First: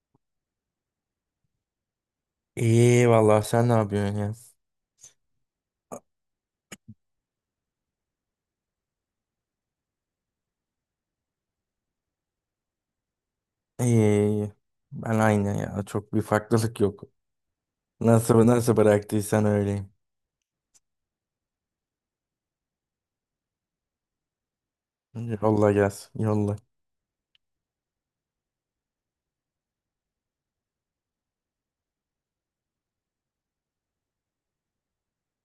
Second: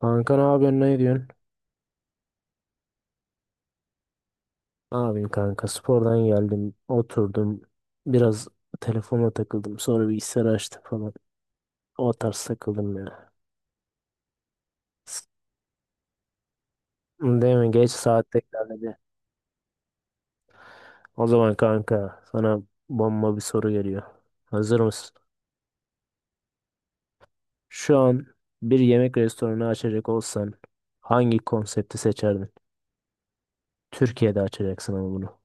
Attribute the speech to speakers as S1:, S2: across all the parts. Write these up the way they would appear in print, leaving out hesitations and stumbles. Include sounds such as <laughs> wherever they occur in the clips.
S1: Kanka ne yapıyorsun, ne diyorsun?
S2: İyi vallahi sen ne yapıyorsun ya?
S1: Ne yapayım kanka, spordan geldim, oturdum biraz, telefona takıldım, sonra bilgisayar açtım falan, o tarz takıldım ya.
S2: İyi iyi. İyi. Ben
S1: S-
S2: aynı ya. Çok bir farklılık yok.
S1: Değil mi, geç saat
S2: Nasıl nasıl
S1: tekrarladı.
S2: bıraktıysan öyleyim.
S1: O zaman kanka sana bomba bir soru geliyor. Hazır mısın?
S2: Yolla gelsin. Yolla.
S1: Şu an bir yemek restoranı açacak olsan hangi konsepti seçerdin? Türkiye'de açacaksın ama bunu.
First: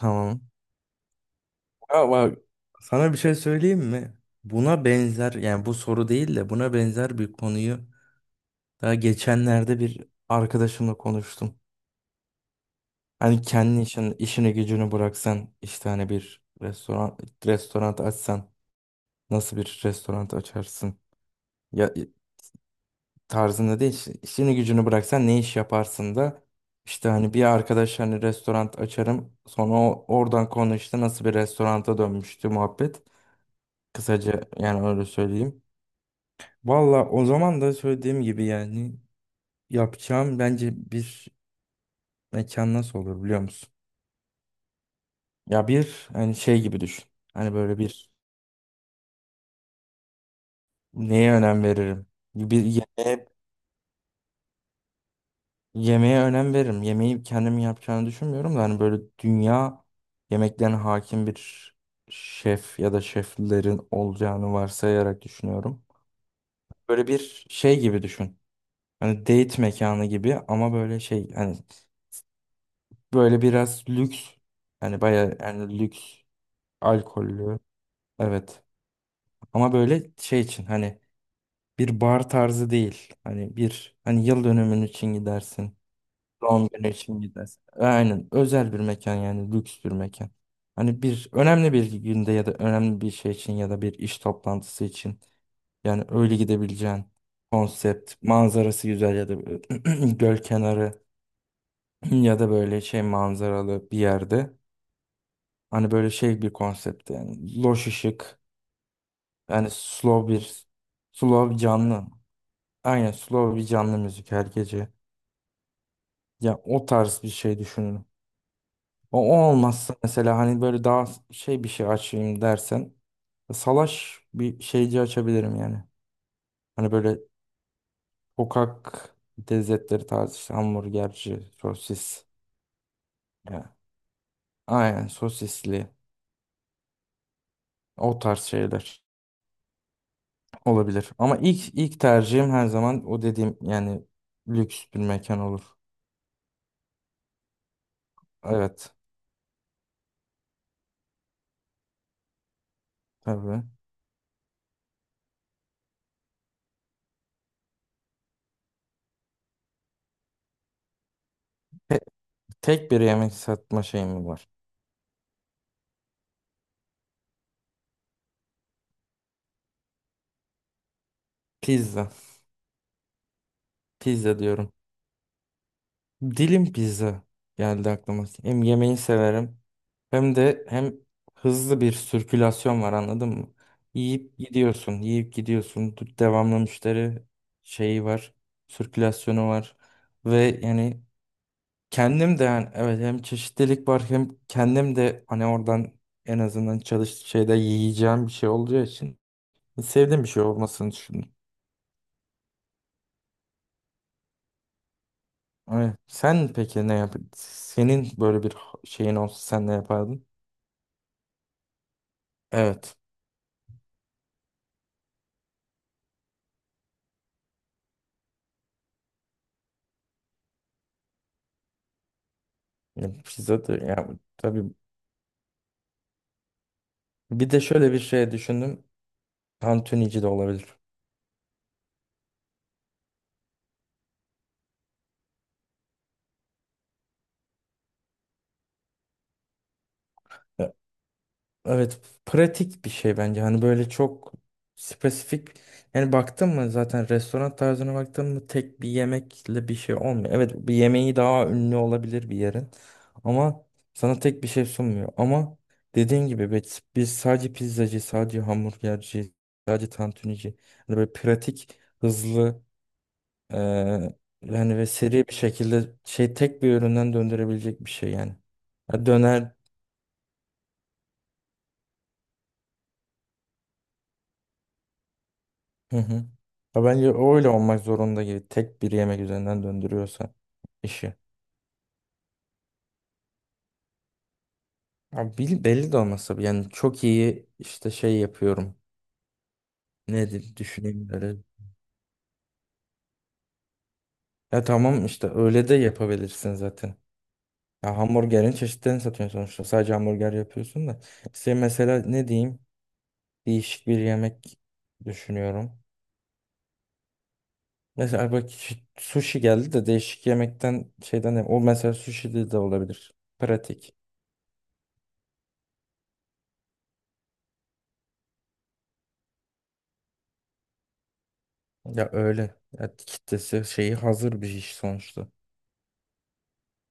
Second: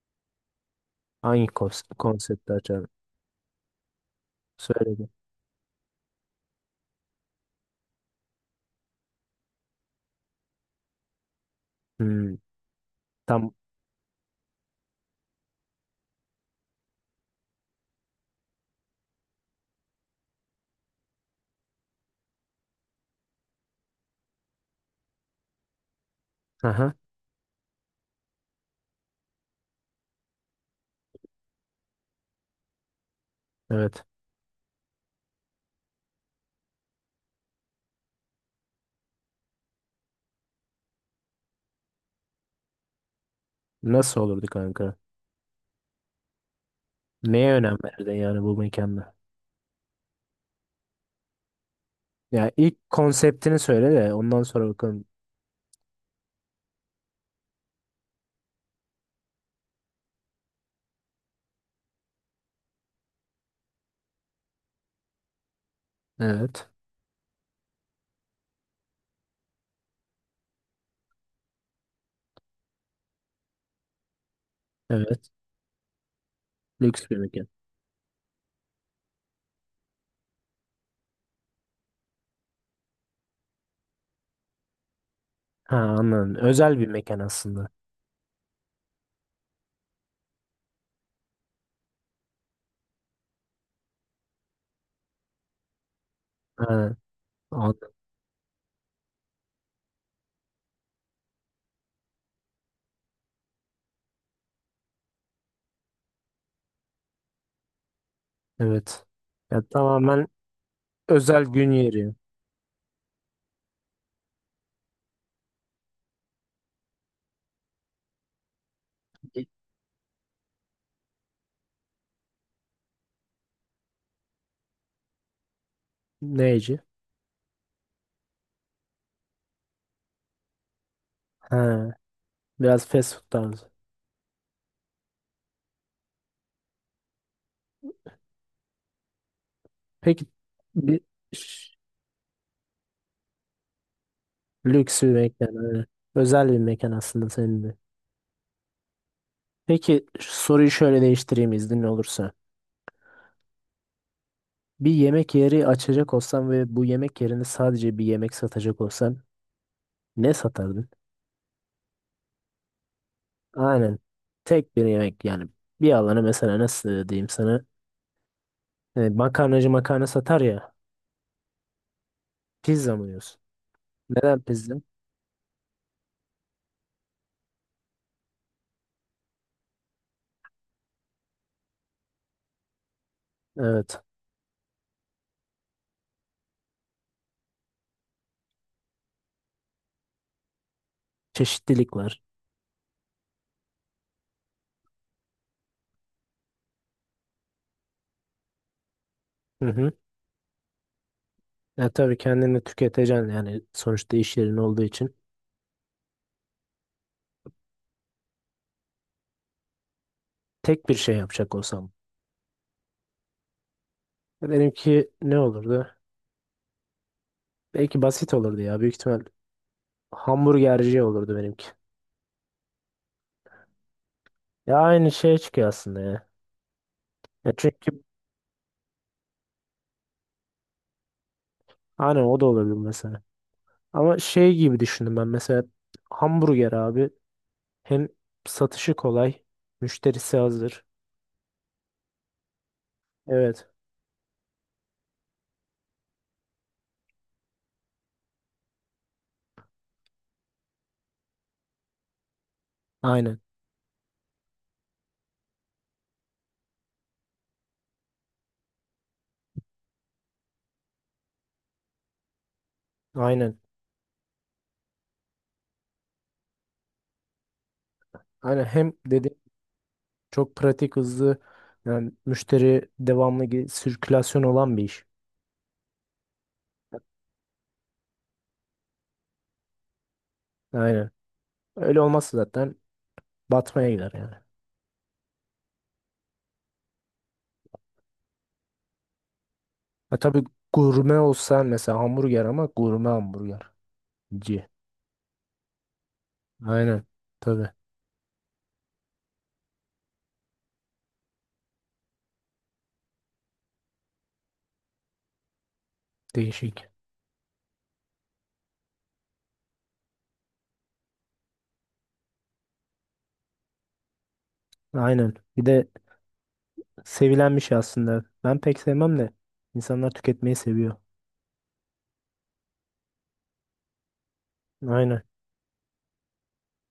S2: Tamam.
S1: Hangi kons-
S2: Ya bak,
S1: konsepti açardın?
S2: sana bir şey söyleyeyim mi? Buna
S1: Söyle bir.
S2: benzer, yani bu soru değil de buna benzer bir konuyu daha geçenlerde bir arkadaşımla konuştum.
S1: Hmm,
S2: Hani
S1: tam.
S2: kendi işin, işini gücünü bıraksan, işte hani bir restoran açsan nasıl bir restoran açarsın? Ya tarzında değil. İşini gücünü bıraksan ne iş yaparsın da
S1: Aha,
S2: işte hani bir arkadaş hani restoran açarım, sonra oradan konu işte nasıl bir restoranta dönmüştü muhabbet.
S1: evet.
S2: Kısaca yani öyle söyleyeyim. Valla o zaman da söylediğim gibi yani yapacağım bence bir mekan nasıl olur biliyor musun?
S1: Nasıl olurdu kanka?
S2: Ya bir hani şey gibi düşün.
S1: Neye
S2: Hani
S1: önem
S2: böyle bir
S1: verirdin yani bu mekanda?
S2: neye önem veririm?
S1: Ya
S2: Bir
S1: ilk
S2: yemeğe.
S1: konseptini söyle de ondan sonra bakalım.
S2: Yemeğe önem veririm. Yemeği kendim yapacağını düşünmüyorum da hani böyle dünya yemeklerine hakim bir şef ya da şeflerin olacağını varsayarak düşünüyorum.
S1: Evet.
S2: Böyle bir şey gibi düşün. Hani date mekanı gibi, ama böyle şey hani böyle biraz lüks, hani
S1: Evet.
S2: bayağı yani lüks,
S1: Lüks bir mekan.
S2: alkollü. Evet, ama böyle şey için hani bir bar tarzı değil. Hani bir hani yıl dönümün için
S1: Ha,
S2: gidersin.
S1: anladım.
S2: Doğum
S1: Özel bir
S2: günü
S1: mekan
S2: için gidersin.
S1: aslında.
S2: Aynen. Özel bir mekan yani lüks bir mekan. Hani bir önemli bir günde ya da önemli bir şey için ya da bir iş toplantısı için yani öyle
S1: Ha,
S2: gidebileceğin
S1: anladım.
S2: konsept, manzarası güzel ya da <clears throat> göl kenarı ya da böyle şey manzaralı bir yerde. Hani böyle şey bir konsept yani loş ışık,
S1: Evet. Ya
S2: yani
S1: tamamen
S2: slow bir
S1: özel gün
S2: canlı.
S1: yeri.
S2: Aynen slow bir canlı müzik her gece. Ya o tarz bir şey düşünün. O olmazsa mesela hani böyle daha şey bir şey açayım dersen salaş bir şeyci açabilirim yani.
S1: Neyci?
S2: Hani böyle sokak lezzetleri tarzı, işte hamburgerci,
S1: Ha,
S2: sosis.
S1: biraz fast food
S2: Yani
S1: tarzı.
S2: aynen sosisli, o tarz şeyler
S1: Peki bir
S2: olabilir. Ama
S1: ş-
S2: ilk tercihim her zaman o dediğim yani lüks bir
S1: lüks bir
S2: mekan
S1: mekan
S2: olur.
S1: öyle. Özel bir mekan aslında senin de.
S2: Evet,
S1: Peki soruyu şöyle değiştireyim, iznin olursa.
S2: tabii.
S1: Bir yemek yeri açacak olsan ve bu yemek yerinde sadece bir yemek satacak olsan ne satardın?
S2: Te- Tek bir yemek satma
S1: Aynen.
S2: şeyim var.
S1: Tek bir yemek yani. Bir alana mesela, nasıl diyeyim sana? Makarnacı makarna satar ya.
S2: Pizza.
S1: Pizza mı diyorsun?
S2: Pizza
S1: Neden
S2: diyorum.
S1: pizza?
S2: Dilim pizza geldi aklıma. Hem yemeği severim hem de hızlı bir sirkülasyon var, anladın mı?
S1: Evet.
S2: Yiyip gidiyorsun, yiyip gidiyorsun. Devamlı müşteri şeyi var, sirkülasyonu var ve yani
S1: Çeşitlilik var.
S2: kendim de, yani evet, hem çeşitlilik var hem kendim de hani oradan en azından çalış şeyde yiyeceğim bir şey olacağı için
S1: Hı hı.
S2: sevdiğim bir şey olmasını düşündüm.
S1: Ya tabii kendini tüketeceksin yani, sonuçta iş yerin olduğu için.
S2: Evet. Sen peki ne yap? Senin böyle bir şeyin olsa sen ne yapardın?
S1: Tek bir şey yapacak olsam.
S2: Evet.
S1: Benimki ne olurdu? Belki basit olurdu ya. Büyük ihtimal hamburgerci olurdu benimki.
S2: Ya pizza da ya, tabii.
S1: Ya aynı şeye çıkıyor aslında ya.
S2: Bir
S1: Ya
S2: de şöyle bir
S1: çünkü
S2: şey düşündüm. Tantunici de olabilir.
S1: hani o da olabilir mesela. Ama şey gibi düşündüm ben, mesela hamburger abi, hem satışı kolay, müşterisi
S2: Ya
S1: hazır.
S2: evet, pratik bir şey bence. Hani
S1: Evet.
S2: böyle çok spesifik, yani baktın mı zaten restoran tarzına baktın mı tek bir yemekle bir şey olmuyor. Evet, bir yemeği daha ünlü olabilir bir yerin,
S1: Aynen.
S2: ama sana tek bir şey sunmuyor. Ama dediğin gibi biz sadece pizzacı, sadece hamburgerci, sadece tantunici, hani böyle pratik, hızlı. Ee,
S1: Aynen.
S2: Yani ve seri bir şekilde şey tek bir üründen döndürebilecek bir şey yani.
S1: Aynen hem
S2: Ha,
S1: dedi,
S2: döner.
S1: çok pratik, hızlı, yani müşteri devamlı sirkülasyon olan bir iş.
S2: Hı hı. Ha, bence öyle olmak zorunda gibi tek bir yemek üzerinden döndürüyorsa
S1: Aynen.
S2: işi.
S1: Öyle olmazsa zaten batmaya gider yani.
S2: Abi, belli de olmasa bile yani çok iyi işte şey yapıyorum.
S1: Ha, tabii
S2: Nedir, düşüneyim
S1: gurme
S2: böyle.
S1: olsan mesela, hamburger ama gurme hamburgerci.
S2: Ya tamam, işte öyle de yapabilirsin zaten.
S1: Aynen. Tabii.
S2: Ya hamburgerin çeşitlerini satıyorsun sonuçta. Sadece hamburger yapıyorsun da. İşte mesela ne diyeyim? Değişik bir yemek düşünüyorum.
S1: Değişik.
S2: Mesela bak, sushi geldi de değişik yemekten şeyden, o mesela sushi de olabilir. Pratik.
S1: Aynen. Bir de sevilen bir şey aslında. Ben pek sevmem de insanlar tüketmeyi seviyor.
S2: Ya öyle. Ya kitlesi şeyi hazır bir iş
S1: Aynen.
S2: sonuçta.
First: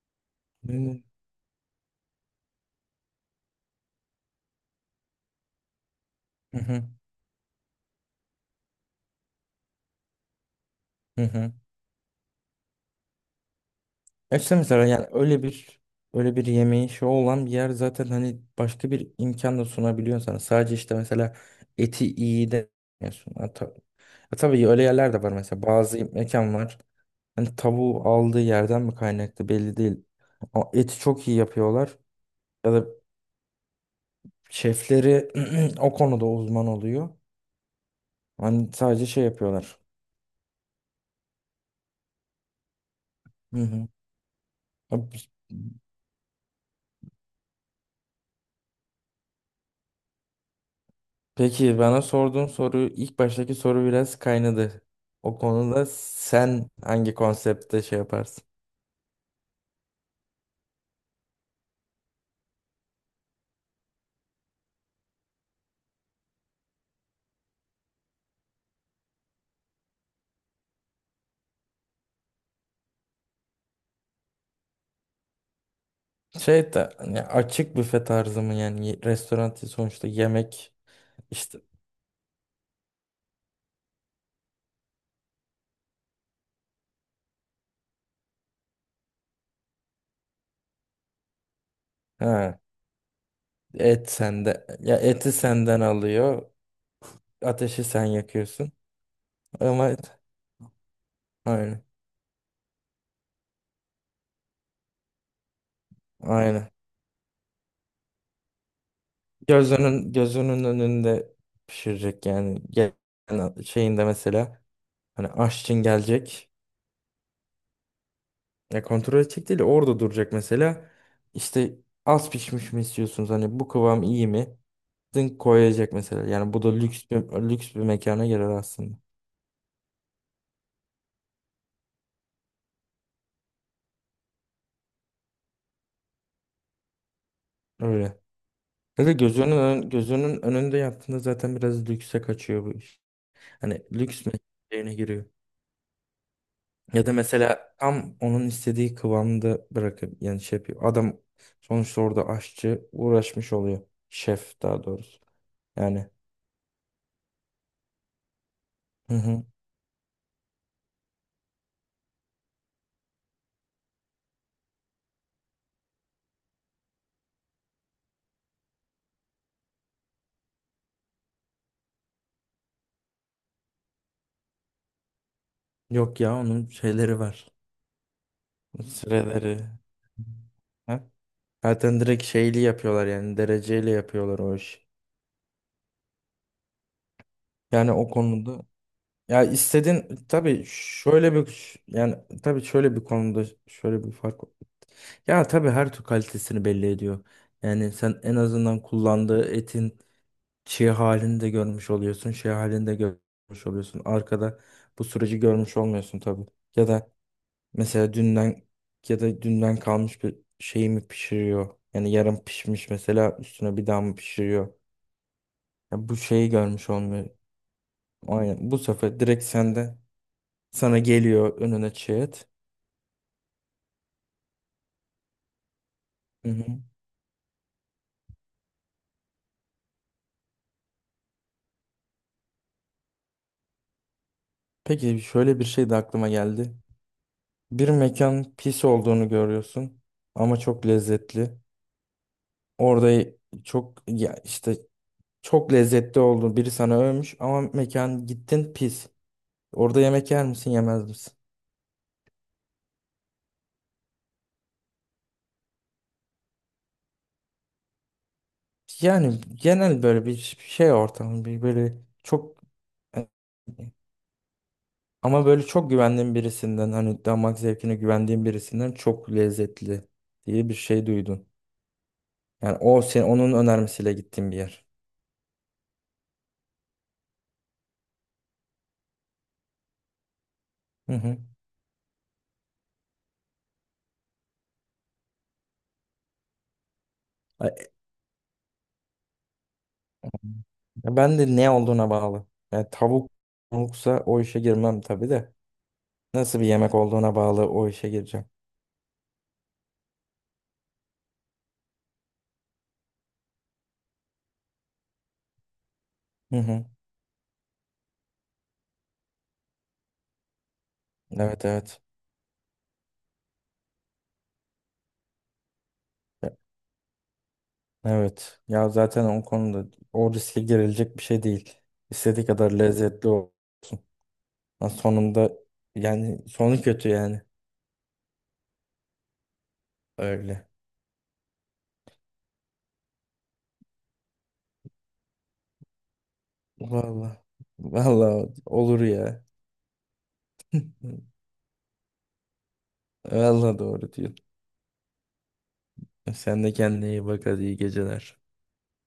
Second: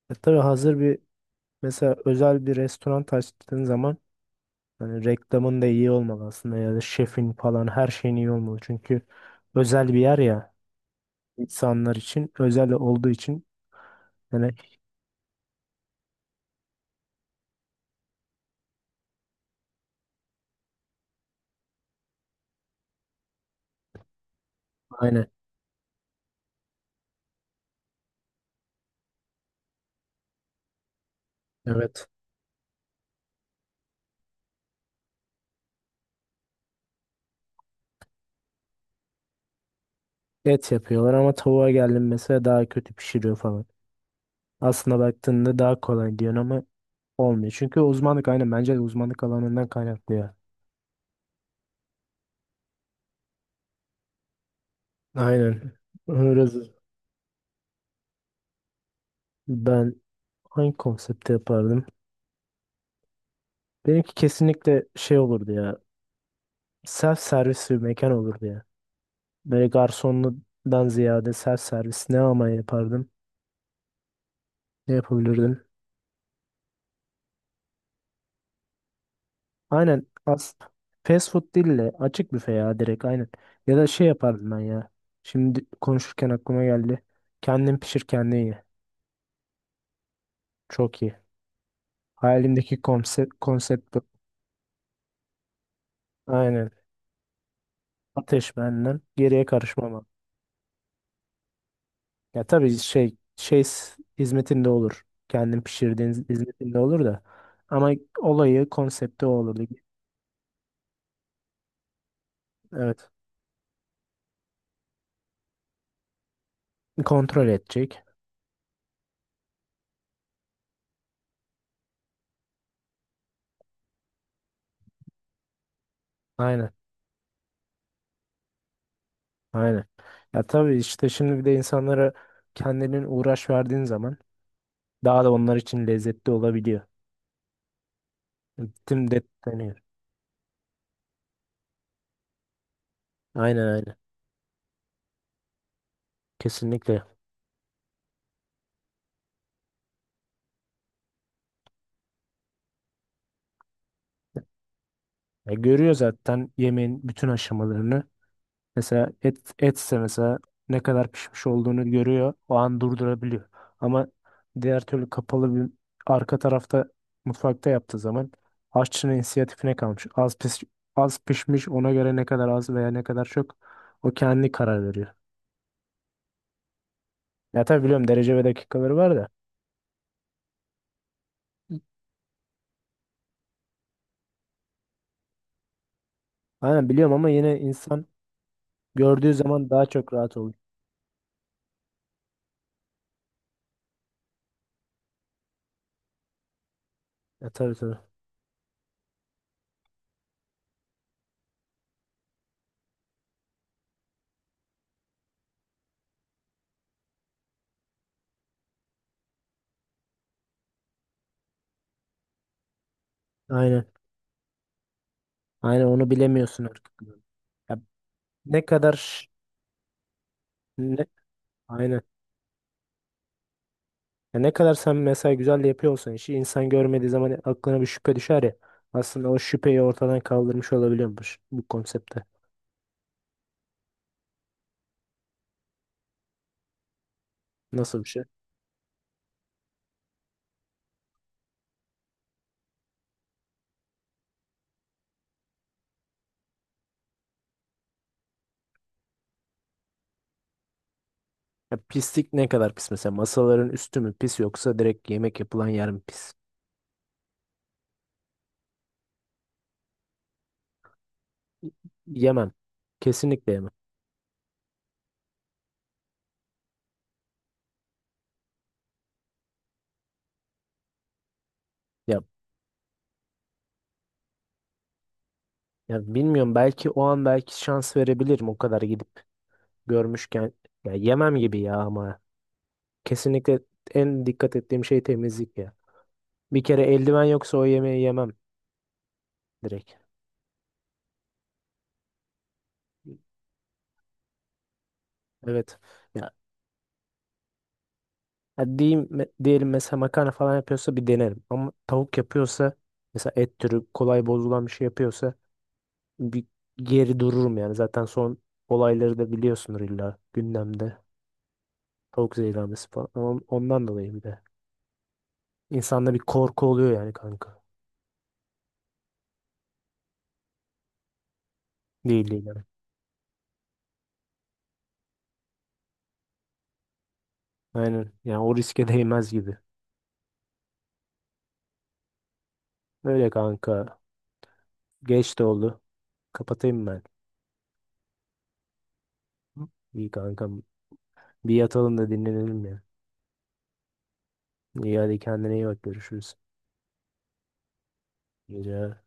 S1: E tabii hazır bir,
S2: Yani-
S1: mesela özel bir restoran açtığın zaman hani reklamın da iyi olmalı aslında,
S2: Hı
S1: ya da
S2: hı.
S1: şefin falan, her şeyin iyi olmalı. Çünkü özel bir yer ya,
S2: Hı hı.
S1: insanlar için özel olduğu için.
S2: Ya
S1: Yani
S2: İşte mesela yani öyle bir öyle bir yemeği şey olan bir yer zaten hani başka bir imkan da sunabiliyor sana. Sadece işte mesela eti iyi de sunuyor. Ya tabii öyle yerler de
S1: aynen,
S2: var mesela. Bazı mekan var. Hani tavuğu aldığı yerden mi kaynaklı belli değil. Ama eti çok iyi yapıyorlar.
S1: evet,
S2: Ya da şefleri <clears throat> o konuda uzman oluyor. Hani sadece şey yapıyorlar.
S1: et yapıyorlar ama tavuğa geldim mesela daha kötü pişiriyor
S2: Hı
S1: falan.
S2: hı.
S1: Aslında
S2: Abi,
S1: baktığında daha kolay diyorsun ama olmuyor. Çünkü uzmanlık, aynen, bence de uzmanlık alanından kaynaklı ya.
S2: peki bana sorduğun soru, ilk baştaki soru biraz kaynadı. O
S1: Aynen.
S2: konuda
S1: Öyle.
S2: sen hangi konseptte şey yaparsın?
S1: Ben hangi konsepte yapardım? Benimki kesinlikle şey olurdu ya. Self servis bir mekan olurdu ya. Böyle garsonludan ziyade self servis, ne ama yapardım? Ne yapabilirdim?
S2: Şey de hani açık büfe tarzı mı yani? Restoran değil
S1: Aynen
S2: sonuçta,
S1: as
S2: yemek
S1: fast food
S2: işte.
S1: değil de açık büfe ya, direkt, aynen. Ya da şey yapardım ben ya. Şimdi konuşurken aklıma geldi. Kendin pişir kendin ye. Çok iyi.
S2: Ha,
S1: Hayalimdeki konsept bu.
S2: et sende, ya eti senden alıyor,
S1: Aynen.
S2: ateşi sen
S1: Ateş
S2: yakıyorsun
S1: benden. Geriye
S2: ama
S1: karışmam.
S2: aynen,
S1: Ya tabii şey şey hizmetinde olur. Kendin pişirdiğin
S2: aynen.
S1: hizmetinde olur da. Ama olayı, konsepti o olurdu.
S2: Gözünün önünde pişirecek yani.
S1: Evet.
S2: Yani şeyinde mesela hani aşçın gelecek.
S1: Kontrol edecek.
S2: Ya kontrol edecek değil de orada duracak mesela. İşte az pişmiş mi istiyorsunuz? Hani bu kıvam iyi mi? Dın koyacak mesela. Yani bu
S1: Aynen.
S2: da lüks bir mekana girer aslında.
S1: Aynen. Ya tabii işte, şimdi bir de insanlara kendinin uğraş verdiğin zaman daha da onlar için lezzetli olabiliyor.
S2: Öyle. Ya
S1: Tüm
S2: da
S1: detayını.
S2: gözünün önünde yaptığında zaten biraz lükse kaçıyor bu iş.
S1: Aynen
S2: Hani
S1: aynen.
S2: lüks mekanına giriyor.
S1: Kesinlikle.
S2: Ya da mesela tam onun istediği kıvamda bırakıp yani şey yapıyor. Adam sonuçta orada aşçı uğraşmış oluyor. Şef daha doğrusu.
S1: Ya görüyor
S2: Yani
S1: zaten yemeğin bütün aşamalarını. Mesela
S2: hı hı.
S1: et etse mesela ne kadar pişmiş olduğunu görüyor. O an durdurabiliyor. Ama diğer türlü kapalı bir arka tarafta, mutfakta yaptığı zaman aşçının inisiyatifine kalmış. Az pişmiş, ona göre ne kadar az veya ne kadar çok, o kendi karar veriyor.
S2: Yok ya, onun şeyleri var.
S1: Ya tabii biliyorum, derece ve dakikaları var da.
S2: Süreleri. Ha? Zaten direkt şeyli yapıyorlar, yani dereceyle yapıyorlar o iş.
S1: Aynen biliyorum ama yine
S2: Yani
S1: insan
S2: o konuda
S1: gördüğü
S2: ya
S1: zaman daha
S2: istediğin,
S1: çok rahat oluyor.
S2: tabii şöyle bir yani tabii şöyle bir konuda şöyle bir fark. Ya tabii her tür kalitesini belli ediyor.
S1: Ya tabii
S2: Yani
S1: tabii.
S2: sen en azından kullandığı etin çığ halini de görmüş oluyorsun, şey halini de görmüş oluyorsun. Arkada bu süreci görmüş olmuyorsun tabii. Ya da mesela dünden, ya da dünden kalmış bir şeyi mi pişiriyor? Yani yarım pişmiş mesela, üstüne
S1: Aynen.
S2: bir daha mı pişiriyor?
S1: Aynen onu
S2: Ya bu şeyi
S1: bilemiyorsun
S2: görmüş
S1: artık.
S2: olmuyor.
S1: Ya ne
S2: Aynen. Bu
S1: kadar
S2: sefer
S1: ş-
S2: direkt sende sana
S1: ne,
S2: geliyor önüne
S1: aynen.
S2: çiğ et.
S1: Ya ne kadar sen mesela güzel de yapıyor olsan işi,
S2: Hı
S1: insan
S2: hı.
S1: görmediği zaman aklına bir şüphe düşer ya. Aslında o şüpheyi ortadan kaldırmış olabiliyormuş bu konsepte.
S2: Peki şöyle bir şey de aklıma geldi. Bir
S1: Nasıl bir şey?
S2: mekan pis olduğunu görüyorsun ama çok lezzetli. Orada çok ya işte çok lezzetli oldu. Biri sana övmüş ama mekan, gittin, pis. Orada yemek yer misin, yemez misin?
S1: Ya pislik ne kadar pis mesela? Masaların üstü mü pis yoksa direkt yemek yapılan yer mi pis?
S2: Yani genel böyle bir şey ortamı bir böyle
S1: Yemem.
S2: çok e,
S1: Kesinlikle yemem.
S2: ama böyle çok güvendiğim birisinden hani damak zevkine güvendiğim birisinden çok lezzetli diye bir şey duydun.
S1: Ya,
S2: Yani o senin onun önermesiyle gittiğim bir yer.
S1: ya bilmiyorum, belki o an belki şans verebilirim, o kadar gidip görmüşken. Ya
S2: Hı
S1: yemem
S2: hı.
S1: gibi ya ama. Kesinlikle en dikkat ettiğim şey temizlik ya. Bir kere eldiven yoksa o
S2: Ay,
S1: yemeği yemem direkt.
S2: ben de ne olduğuna bağlı. Yani tavuksa o işe girmem tabii de.
S1: Evet, ya.
S2: Nasıl bir yemek olduğuna bağlı o işe gireceğim.
S1: Ha, diyeyim, diyelim mesela makarna falan yapıyorsa bir denerim. Ama tavuk yapıyorsa, mesela et türü kolay bozulan bir şey yapıyorsa bir
S2: Hı hı.
S1: geri dururum yani. Zaten son olayları da biliyorsunuz, illa gündemde.
S2: Evet, evet.
S1: Tavuk zehirlenmesi falan. Ama ondan dolayı bir de, İnsanda bir korku oluyor yani kanka.
S2: Evet. Ya zaten o konuda o riske girilecek bir şey değil.
S1: Değil değil
S2: İstediği
S1: yani.
S2: kadar lezzetli olsun. Ha, sonunda yani sonu kötü yani.
S1: Aynen. Yani o riske <laughs> değmez gibi.
S2: Öyle.
S1: Öyle kanka. Geç de oldu. Kapatayım ben.
S2: Vallahi. Vallahi olur ya.
S1: İyi kankam. Bir yatalım da dinlenelim ya.
S2: Vallahi doğru diyorsun.
S1: İyi, hadi kendine iyi bak. Görüşürüz.
S2: Sen de kendine iyi bak, hadi iyi geceler.
S1: İyi geceler.